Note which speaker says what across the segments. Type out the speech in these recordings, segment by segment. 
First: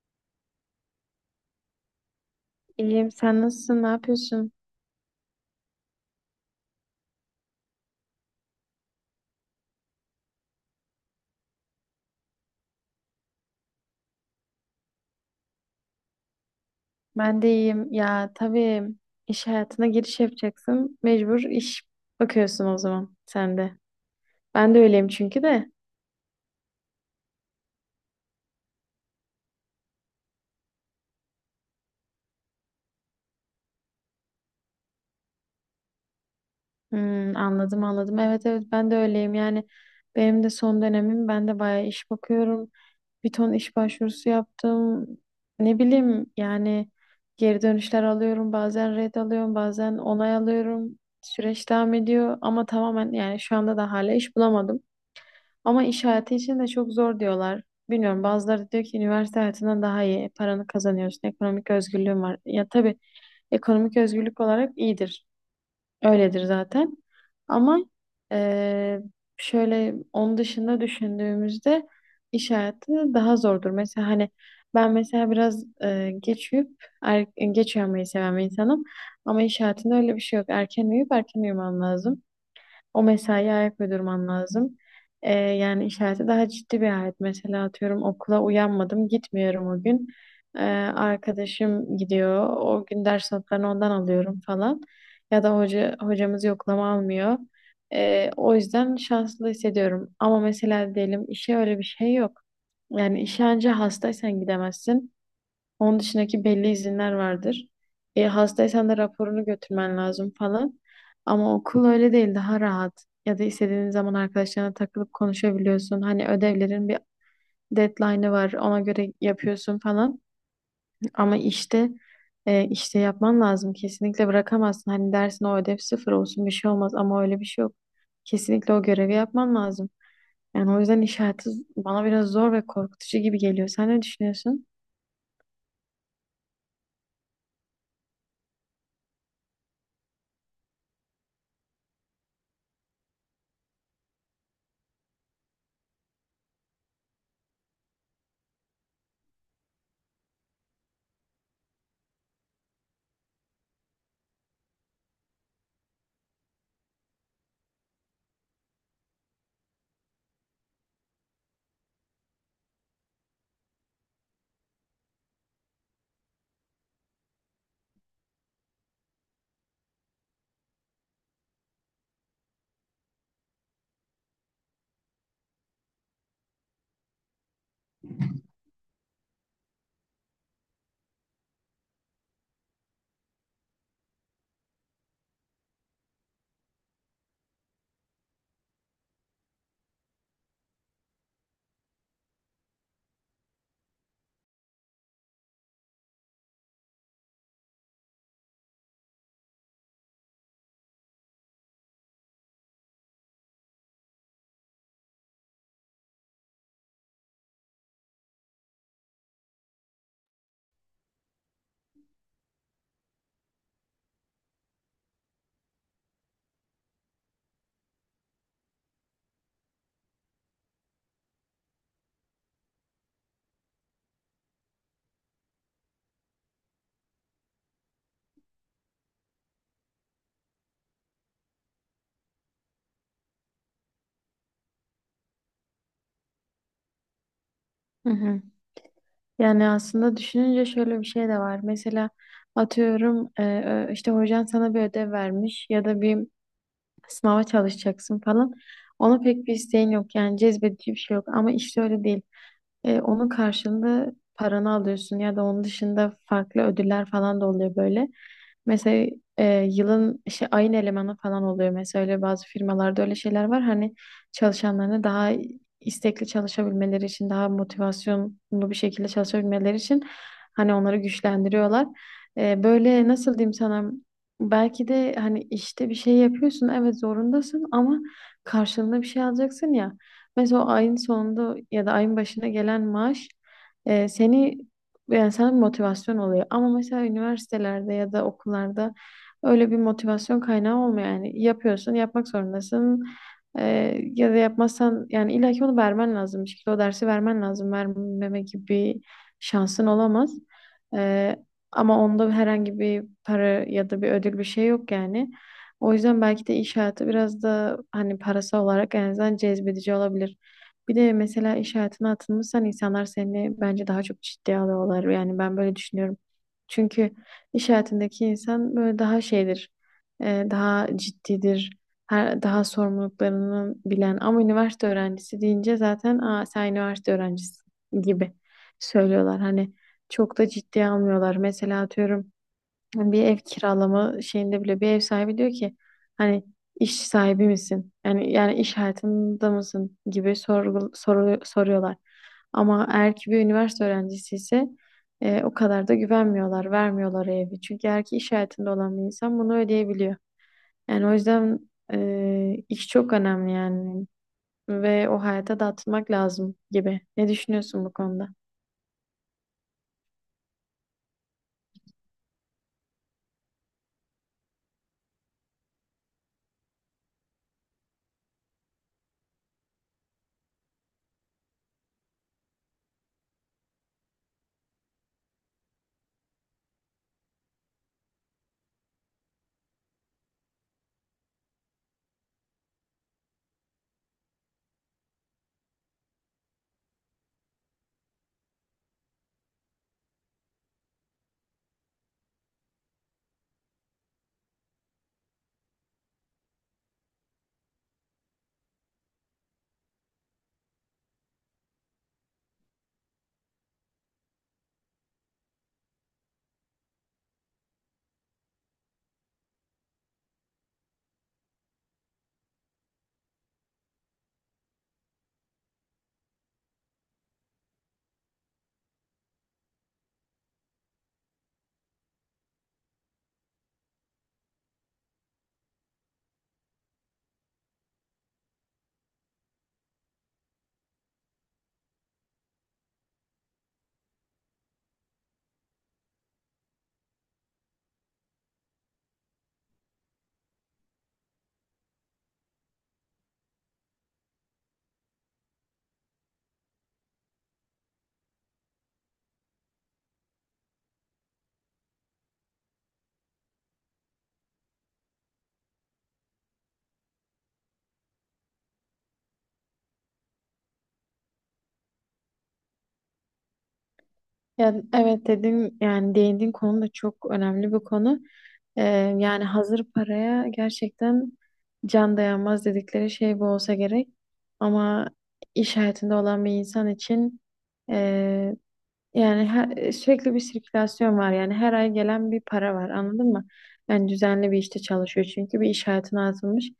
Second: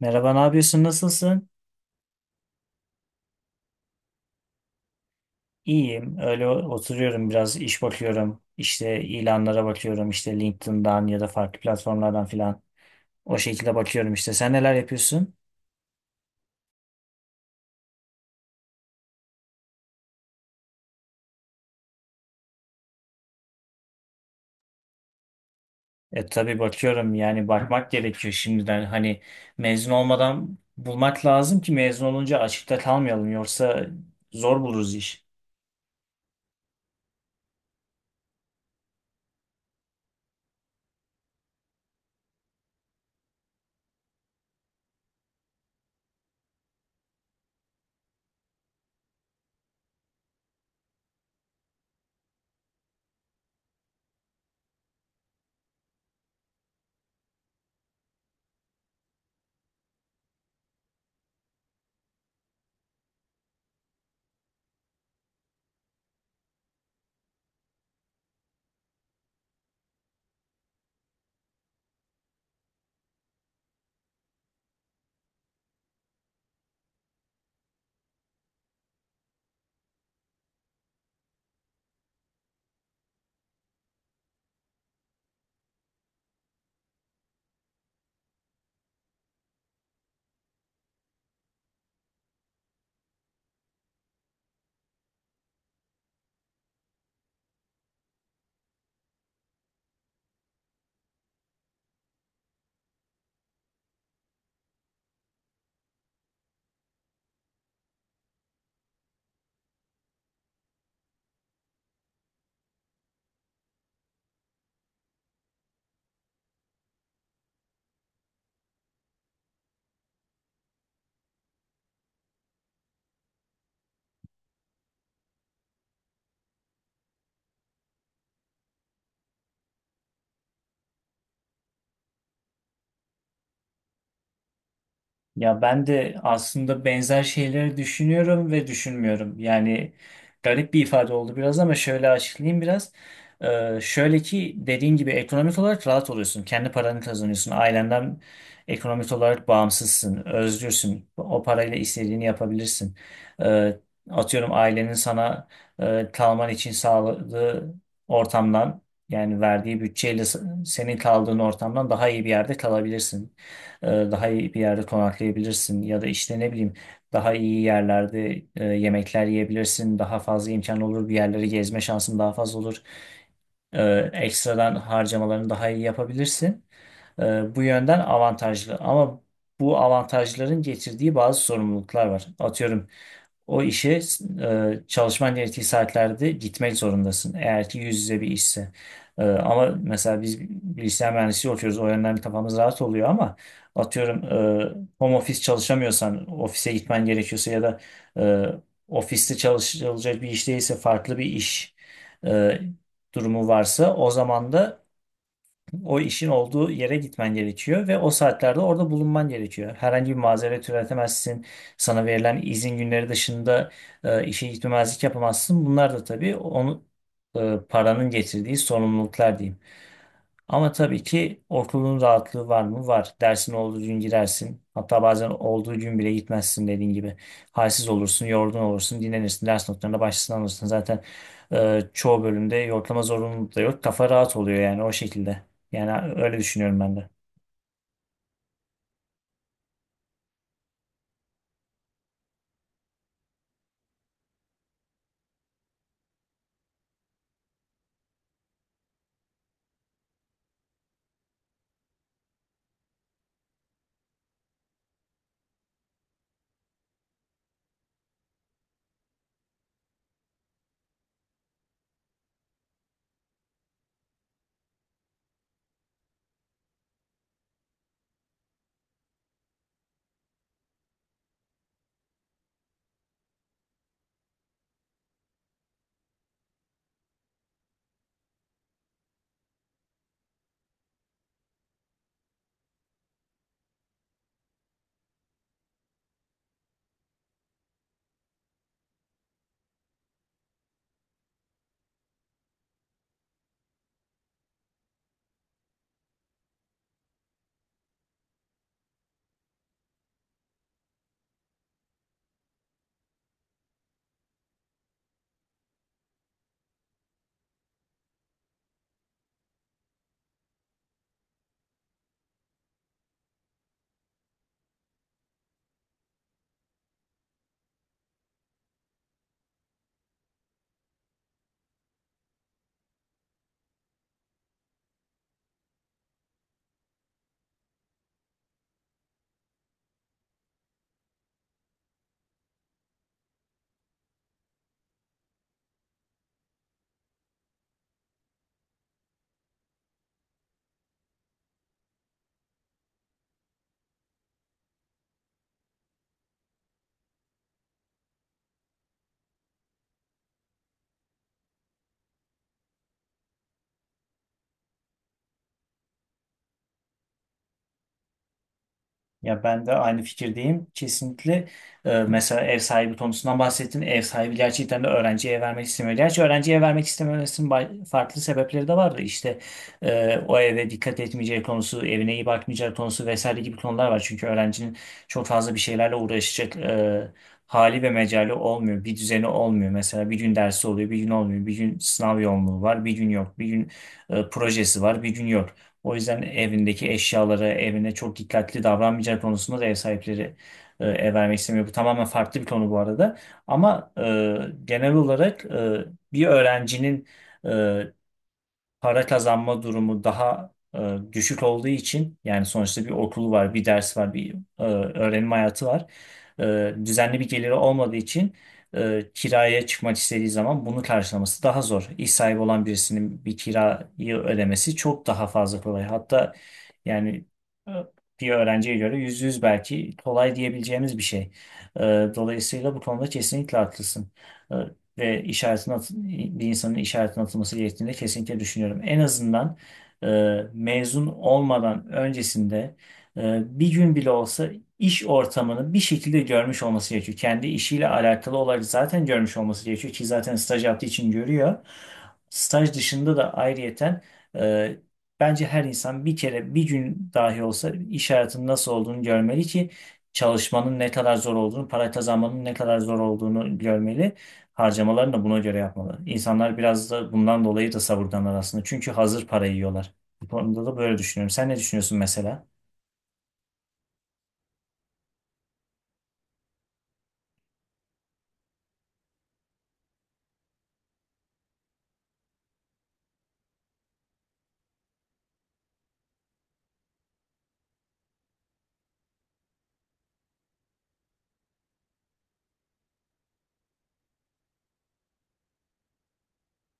Speaker 1: Merhaba, ne yapıyorsun? Nasılsın?
Speaker 2: İyiyim. Sen nasılsın? Ne yapıyorsun?
Speaker 1: İyiyim. Öyle oturuyorum biraz iş bakıyorum. İşte ilanlara bakıyorum. İşte LinkedIn'dan ya da farklı platformlardan filan. O şekilde bakıyorum işte. Sen neler yapıyorsun?
Speaker 2: Ben de iyiyim. Ya tabii iş hayatına giriş yapacaksın. Mecbur iş bakıyorsun o zaman sen de. Ben de öyleyim çünkü de.
Speaker 1: E tabii bakıyorum yani bakmak gerekiyor şimdiden. Hani mezun olmadan bulmak lazım ki mezun olunca açıkta kalmayalım. Yoksa zor buluruz iş.
Speaker 2: Hmm, anladım anladım. Evet evet ben de öyleyim. Yani benim de son dönemim. Ben de bayağı iş bakıyorum. Bir ton iş başvurusu yaptım. Ne bileyim yani geri dönüşler alıyorum. Bazen red alıyorum. Bazen onay alıyorum. Süreç devam ediyor ama tamamen yani şu anda da hala iş bulamadım. Ama iş hayatı için de çok zor diyorlar. Bilmiyorum bazıları diyor ki üniversite hayatından daha iyi paranı kazanıyorsun. Ekonomik özgürlüğün var. Ya tabii ekonomik özgürlük olarak iyidir. Öyledir zaten. Ama eee, şöyle onun dışında düşündüğümüzde iş hayatı daha zordur. Mesela hani ben mesela biraz geç uyup geç uyanmayı seven bir insanım. Ama iş hayatında öyle bir şey yok. Erken uyuyup erken uyumam lazım. O mesaiye ayak uydurman lazım. Yani işareti daha ciddi bir hayat. Mesela atıyorum okula uyanmadım, gitmiyorum o gün. Ee, arkadaşım gidiyor, o gün ders notlarını ondan alıyorum falan. Ya da hocamız yoklama almıyor. O yüzden şanslı hissediyorum. Ama mesela diyelim işe öyle bir şey yok. Yani işe anca hastaysan gidemezsin. Onun dışındaki belli izinler vardır. Hastaysan da raporunu götürmen lazım falan. Ama okul öyle değil, daha rahat. Ya da istediğin zaman arkadaşlarına takılıp konuşabiliyorsun. Hani ödevlerin bir deadline'ı var, ona göre yapıyorsun falan. Ama işte işte yapman lazım. Kesinlikle bırakamazsın. Hani dersin o ödev sıfır olsun bir şey olmaz ama öyle bir şey yok. Kesinlikle o görevi yapman lazım. Yani o yüzden iş hayatı bana biraz zor ve korkutucu gibi geliyor. Sen ne düşünüyorsun?
Speaker 1: Ya ben de aslında benzer şeyleri düşünüyorum ve düşünmüyorum. Yani garip bir ifade oldu biraz ama şöyle açıklayayım biraz. Şöyle ki dediğin gibi ekonomik olarak rahat oluyorsun. Kendi paranı kazanıyorsun. Ailenden ekonomik olarak bağımsızsın. Özgürsün. O parayla istediğini yapabilirsin. Ee, atıyorum ailenin sana kalman için sağladığı ortamdan yani verdiği bütçeyle senin kaldığın ortamdan daha iyi bir yerde kalabilirsin daha iyi bir yerde konaklayabilirsin ya da işte ne bileyim daha iyi yerlerde yemekler yiyebilirsin. Daha fazla imkan olur bir yerleri gezme şansın daha fazla olur. Ekstradan harcamalarını daha iyi yapabilirsin. Bu yönden avantajlı ama bu avantajların getirdiği bazı sorumluluklar var. Atıyorum o işe çalışman gerektiği saatlerde gitmek zorundasın. Eğer ki yüz yüze bir işse. Ama mesela biz bilgisayar mühendisliği okuyoruz. O yönden kafamız rahat oluyor ama atıyorum home office çalışamıyorsan ofise gitmen gerekiyorsa ya da e, ofiste çalışılacak bir iş değilse farklı bir iş e, durumu varsa o zaman da o işin olduğu yere gitmen gerekiyor ve o saatlerde orada bulunman gerekiyor. Herhangi bir mazeret üretemezsin. Sana verilen izin günleri dışında işe gitmemezlik yapamazsın. Bunlar da tabii onu paranın getirdiği sorumluluklar diyeyim. Ama tabii ki okulun rahatlığı var mı? Var. Dersin olduğu gün girersin. Hatta bazen olduğu gün bile gitmezsin dediğin gibi. Halsiz olursun, yorgun olursun, dinlenirsin. Ders notlarına başlasın alırsın. Zaten çoğu bölümde yoklama zorunluluğu da yok. Kafa rahat oluyor yani o şekilde. Yani öyle düşünüyorum ben de.
Speaker 2: Hı hı. Yani aslında düşününce şöyle bir şey de var. Mesela atıyorum işte hocan sana bir ödev vermiş ya da bir sınava çalışacaksın falan. Ona pek bir isteğin yok yani cezbedici bir şey yok ama işte öyle değil. Onun karşılığında paranı alıyorsun ya da onun dışında farklı ödüller falan da oluyor böyle. Mesela yılın işte ayın elemanı falan oluyor. Mesela öyle bazı firmalarda öyle şeyler var. Hani çalışanlarını daha istekli çalışabilmeleri için, daha motivasyonlu bir şekilde çalışabilmeleri için hani onları güçlendiriyorlar. Böyle nasıl diyeyim sana, belki de hani işte bir şey yapıyorsun evet zorundasın ama karşılığında bir şey alacaksın ya. Mesela o ayın sonunda ya da ayın başına gelen maaş e, seni yani sana bir motivasyon oluyor. Ama mesela üniversitelerde ya da okullarda öyle bir motivasyon kaynağı olmuyor. Yani yapıyorsun, yapmak zorundasın. Ya da yapmazsan yani illaki onu vermen lazım. Bir şekilde o dersi vermen lazım. Vermeme gibi bir şansın olamaz. Ee, ama onda herhangi bir para ya da bir ödül bir şey yok yani. O yüzden belki de iş hayatı biraz da hani parası olarak en azından cezbedici olabilir. Bir de mesela iş hayatına atılmışsan insanlar seni bence daha çok ciddiye alıyorlar. Yani ben böyle düşünüyorum. Çünkü iş hayatındaki insan böyle daha şeydir, daha ciddidir, daha sorumluluklarını bilen. Ama üniversite öğrencisi deyince zaten aa, sen üniversite öğrencisi gibi söylüyorlar. Hani çok da ciddiye almıyorlar. Mesela atıyorum. Yani bir ev kiralama şeyinde bile bir ev sahibi diyor ki hani iş sahibi misin? Yani iş hayatında mısın gibi soruyorlar. Ama eğer ki bir üniversite öğrencisi ise o kadar da güvenmiyorlar, vermiyorlar evi. Çünkü eğer ki iş hayatında olan bir insan bunu ödeyebiliyor. Yani o yüzden iş çok önemli yani ve o hayata da atılmak lazım gibi. Ne düşünüyorsun bu konuda?
Speaker 1: Ya ben de aynı fikirdeyim. Kesinlikle mesela ev sahibi konusundan bahsettin. Ev sahibi gerçekten de öğrenciye vermek istemiyor. Gerçi öğrenciye vermek istememesinin farklı sebepleri de vardı. İşte o eve dikkat etmeyeceği konusu, evine iyi bakmayacağı konusu vesaire gibi konular var. Çünkü öğrencinin çok fazla bir şeylerle uğraşacak hali ve mecali olmuyor. Bir düzeni olmuyor. Mesela bir gün dersi oluyor, bir gün olmuyor. Bir gün sınav yoğunluğu var, bir gün yok. Bir gün projesi var, bir gün yok. O yüzden evindeki eşyalara, evine çok dikkatli davranmayacağı konusunda da ev sahipleri ev vermek istemiyor. Bu tamamen farklı bir konu bu arada. Ama genel olarak bir öğrencinin e, para kazanma durumu daha düşük olduğu için yani sonuçta bir okulu var, bir ders var, bir öğrenim hayatı var. Düzenli bir geliri olmadığı için kiraya çıkmak istediği zaman bunu karşılaması daha zor. İş sahibi olan birisinin bir kirayı ödemesi çok daha fazla kolay. Hatta yani e, bir öğrenciye göre %100 belki kolay diyebileceğimiz bir şey. E, dolayısıyla bu konuda kesinlikle haklısın. E, ve bir insanın işaretin atılması gerektiğini de kesinlikle düşünüyorum. En azından e, mezun olmadan öncesinde bir gün bile olsa iş ortamını bir şekilde görmüş olması gerekiyor. Kendi işiyle alakalı olarak zaten görmüş olması gerekiyor ki zaten staj yaptığı için görüyor. Staj dışında da ayrıyeten e, bence her insan bir kere bir gün dahi olsa iş hayatının nasıl olduğunu görmeli ki çalışmanın ne kadar zor olduğunu, para kazanmanın ne kadar zor olduğunu görmeli harcamalarını da buna göre yapmalı. İnsanlar biraz da bundan dolayı da savurganlar aslında. Çünkü hazır parayı yiyorlar. Bu konuda da böyle düşünüyorum. Sen ne düşünüyorsun mesela?
Speaker 2: Yani evet dedin yani değindiğin konu da çok önemli bir konu. Ee, yani hazır paraya gerçekten can dayanmaz dedikleri şey bu olsa gerek. Ama iş hayatında olan bir insan için e, yani sürekli bir sirkülasyon var. Yani her ay gelen bir para var, anladın mı? Yani düzenli bir işte çalışıyor çünkü bir iş hayatına atılmış.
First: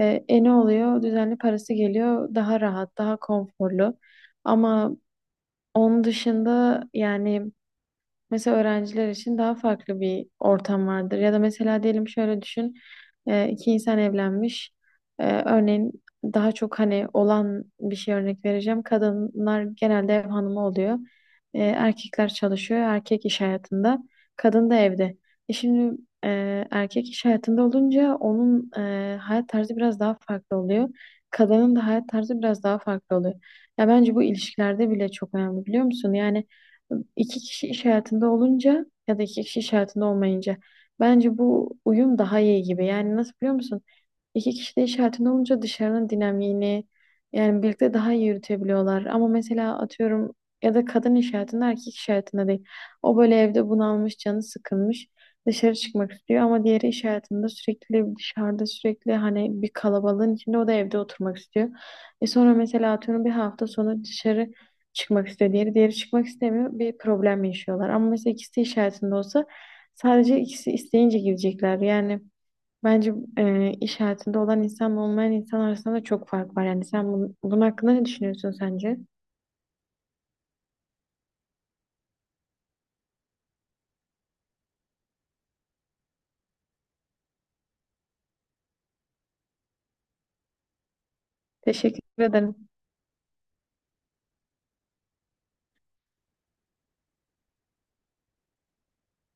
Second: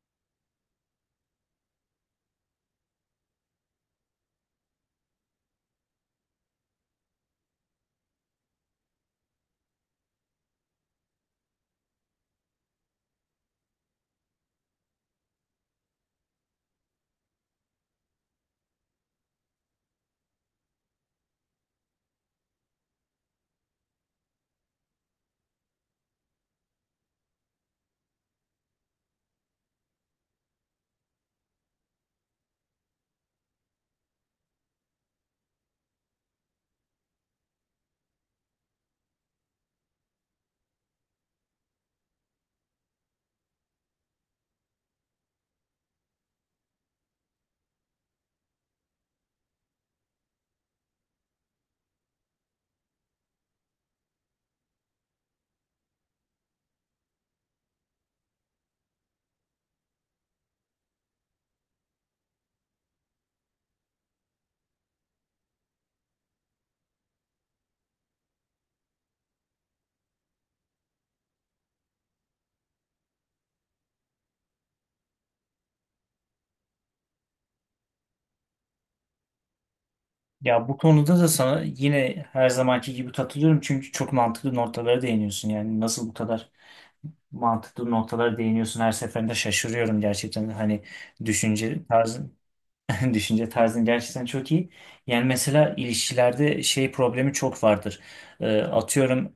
Speaker 2: Ne oluyor? Düzenli parası geliyor, daha rahat, daha konforlu. Ama onun dışında yani... Mesela öğrenciler için daha farklı bir ortam vardır. Ya da mesela diyelim şöyle düşün. İki insan evlenmiş. E, örneğin daha çok hani olan bir şey örnek vereceğim. Kadınlar genelde ev hanımı oluyor. E, erkekler çalışıyor. Erkek iş hayatında. Kadın da evde. E şimdi, e, erkek iş hayatında olunca onun hayat tarzı biraz daha farklı oluyor. Kadının da hayat tarzı biraz daha farklı oluyor. Ya bence bu ilişkilerde bile çok önemli, biliyor musun? Yani İki kişi iş hayatında olunca ya da iki kişi iş hayatında olmayınca bence bu uyum daha iyi gibi. Yani nasıl, biliyor musun? İki kişi de iş hayatında olunca dışarının dinamiğini yani birlikte daha iyi yürütebiliyorlar. Ama mesela atıyorum ya da kadın iş hayatında, erkek iş hayatında değil. O böyle evde bunalmış, canı sıkılmış. Dışarı çıkmak istiyor ama diğeri iş hayatında sürekli dışarıda, sürekli hani bir kalabalığın içinde, o da evde oturmak istiyor. E sonra mesela atıyorum bir hafta sonu dışarı çıkmak istiyor. Diğeri çıkmak istemiyor. Bir problem yaşıyorlar. Ama mesela ikisi iş hayatında olsa sadece ikisi isteyince gidecekler. Yani bence iş hayatında olan insanla olmayan insan arasında da çok fark var. Yani sen bunun hakkında ne düşünüyorsun sence?
Speaker 1: Ya bu konuda da sana yine her zamanki gibi katılıyorum. Çünkü çok mantıklı noktalara değiniyorsun. Yani nasıl bu kadar mantıklı noktalara değiniyorsun her seferinde şaşırıyorum gerçekten. Hani düşünce
Speaker 2: Teşekkür
Speaker 1: tarzın.
Speaker 2: ederim.
Speaker 1: Düşünce tarzın gerçekten çok iyi. Yani mesela ilişkilerde şey problemi çok vardır. Atıyorum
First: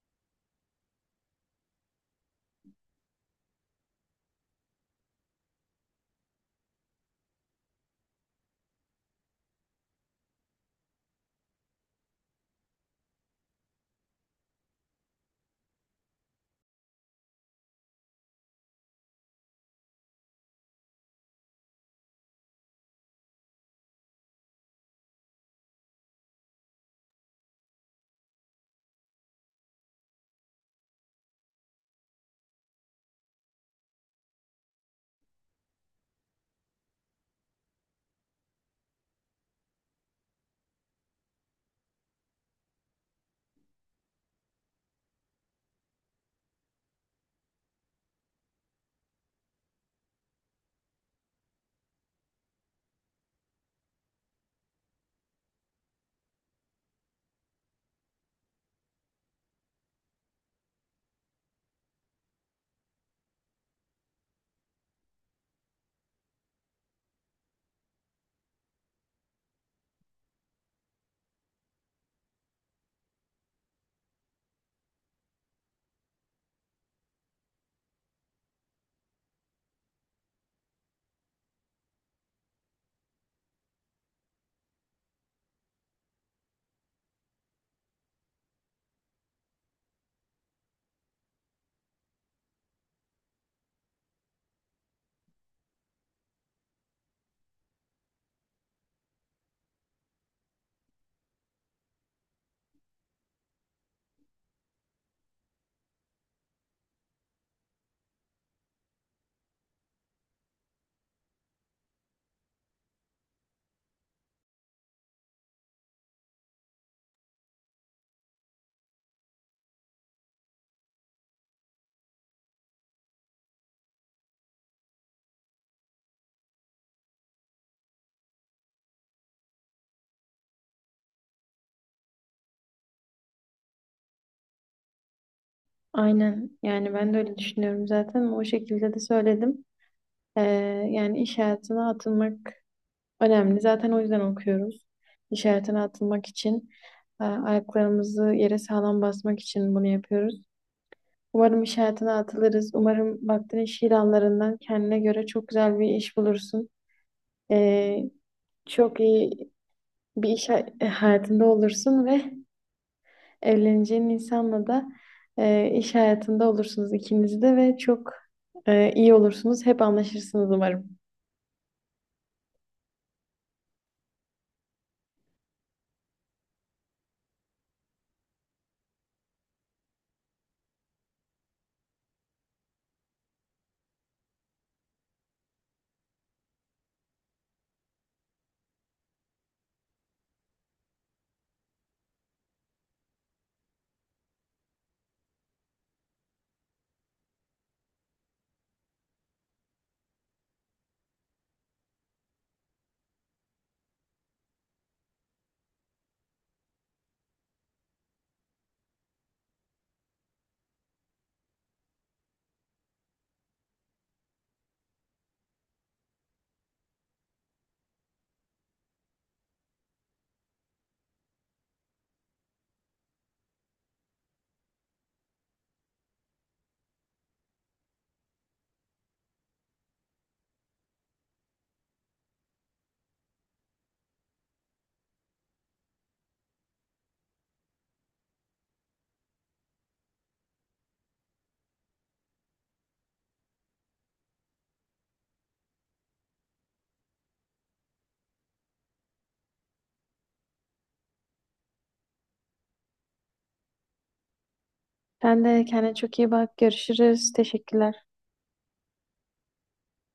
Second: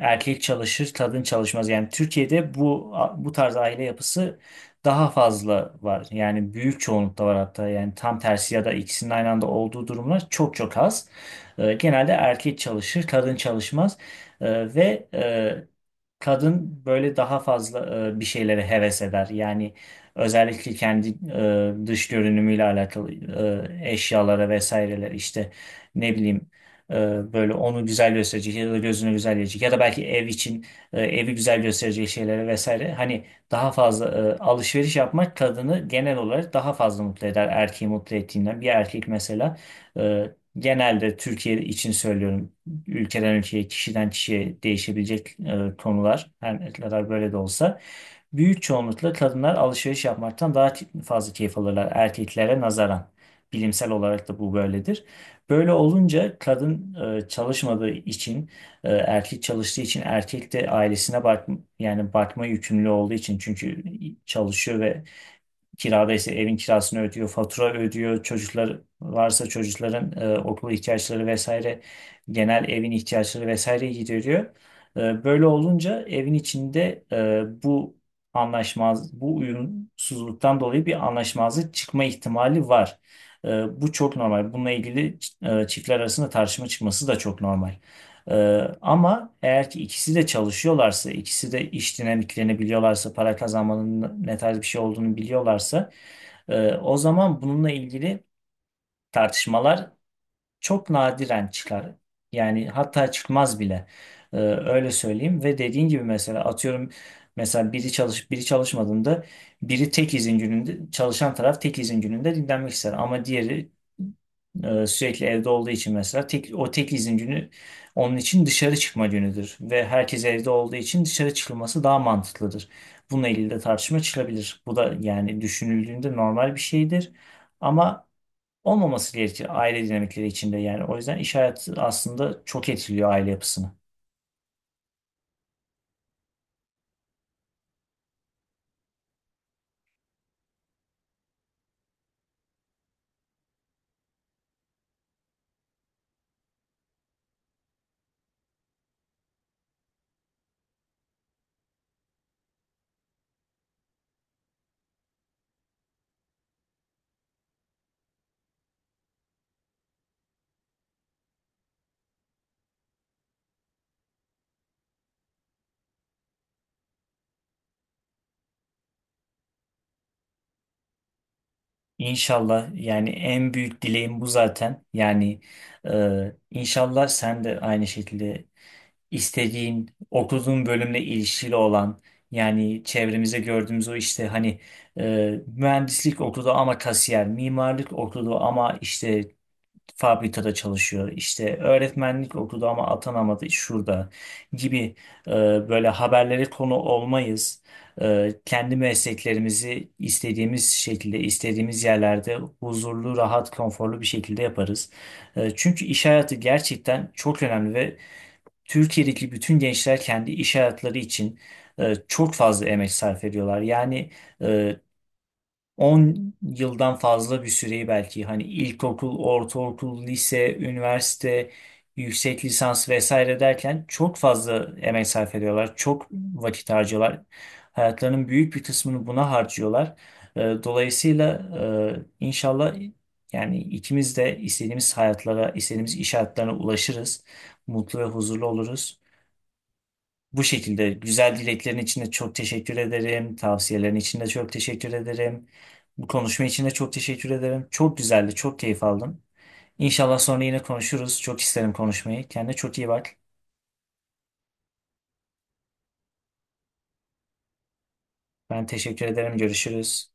Speaker 1: erkek çalışır, kadın çalışmaz. Yani Türkiye'de bu tarz aile yapısı daha fazla var. Yani büyük çoğunlukta var hatta. Yani tam tersi ya da ikisinin aynı anda olduğu durumlar çok çok az. Genelde erkek çalışır, kadın çalışmaz. Ve kadın böyle daha fazla bir şeylere heves eder. Yani özellikle kendi dış görünümüyle alakalı eşyalara vesaireler işte ne bileyim e, böyle onu güzel gösterecek ya da gözünü güzel gösterecek ya da belki ev için evi güzel gösterecek şeylere vesaire hani daha fazla alışveriş yapmak kadını genel olarak daha fazla mutlu eder erkeği mutlu ettiğinden. Bir erkek mesela e, genelde Türkiye için söylüyorum ülkeden ülkeye kişiden kişiye değişebilecek konular her ne kadar böyle de olsa. Büyük çoğunlukla kadınlar alışveriş yapmaktan daha fazla keyif alırlar erkeklere nazaran. Bilimsel olarak da bu böyledir. Böyle olunca kadın çalışmadığı için, erkek çalıştığı için, erkek de ailesine yani bakma yükümlü olduğu için çünkü çalışıyor ve kirada ise evin kirasını ödüyor, fatura ödüyor. Çocuklar varsa çocukların okul ihtiyaçları vesaire, genel evin ihtiyaçları vesaire gideriyor. Böyle olunca evin içinde bu uyumsuzluktan dolayı bir anlaşmazlık çıkma ihtimali var. E, bu çok normal. Bununla ilgili çiftler arasında tartışma çıkması da çok normal. Ee, ama eğer ki ikisi de çalışıyorlarsa, ikisi de iş dinamiklerini biliyorlarsa, para kazanmanın ne tarz bir şey olduğunu biliyorlarsa, o zaman bununla ilgili tartışmalar çok nadiren çıkar. Yani hatta çıkmaz bile. Öyle söyleyeyim ve dediğin gibi mesela atıyorum mesela biri çalışmadığında biri tek izin gününde çalışan taraf tek izin gününde dinlenmek ister ama diğeri sürekli evde olduğu için mesela o tek izin günü onun için dışarı çıkma günüdür ve herkes evde olduğu için dışarı çıkılması daha mantıklıdır. Bununla ilgili de tartışma çıkabilir. Bu da yani düşünüldüğünde normal bir şeydir. Ama olmaması gerekir aile dinamikleri içinde yani. O yüzden iş hayatı aslında çok etkiliyor aile yapısını.
Speaker 2: Aynen. Yani ben de öyle düşünüyorum zaten. O şekilde de söyledim. E, yani iş hayatına atılmak önemli. Zaten o yüzden okuyoruz. İş hayatına atılmak için, ayaklarımızı yere sağlam basmak için bunu yapıyoruz. Umarım iş hayatına atılırız. Umarım baktığın iş ilanlarından kendine göre çok güzel bir iş bulursun. Ee, çok iyi bir hayatında olursun ve evleneceğin insanla da iş hayatında olursunuz ikiniz de ve çok iyi olursunuz. Hep anlaşırsınız umarım.
Speaker 1: İnşallah yani en büyük dileğim bu zaten. Yani inşallah sen de aynı şekilde istediğin, okuduğun bölümle ilişkili olan yani çevremize gördüğümüz o işte hani mühendislik okudu ama kasiyer, mimarlık okudu ama işte fabrikada çalışıyor. İşte öğretmenlik okudu ama atanamadı şurada gibi e, böyle haberlere konu olmayız. Kendi mesleklerimizi istediğimiz şekilde, istediğimiz yerlerde huzurlu, rahat, konforlu bir şekilde yaparız. Çünkü iş hayatı gerçekten çok önemli ve Türkiye'deki bütün gençler kendi iş hayatları için çok fazla emek sarf ediyorlar. Yani e, 10 yıldan fazla bir süreyi belki hani ilkokul, ortaokul, lise, üniversite, yüksek lisans vesaire derken çok fazla emek sarf ediyorlar. Çok vakit harcıyorlar. Hayatlarının büyük bir kısmını buna harcıyorlar. Dolayısıyla inşallah yani ikimiz de istediğimiz hayatlara, istediğimiz iş hayatlarına ulaşırız. Mutlu ve huzurlu oluruz. Bu şekilde güzel dileklerin için de çok teşekkür ederim. Tavsiyelerin için de çok teşekkür ederim. Bu konuşma için de çok teşekkür ederim. Çok güzeldi, çok keyif aldım. İnşallah sonra yine konuşuruz. Çok isterim konuşmayı. Kendine çok iyi bak.
Speaker 2: Sen de kendine çok iyi bak. Görüşürüz. Teşekkürler.
Speaker 1: Ben teşekkür ederim. Görüşürüz.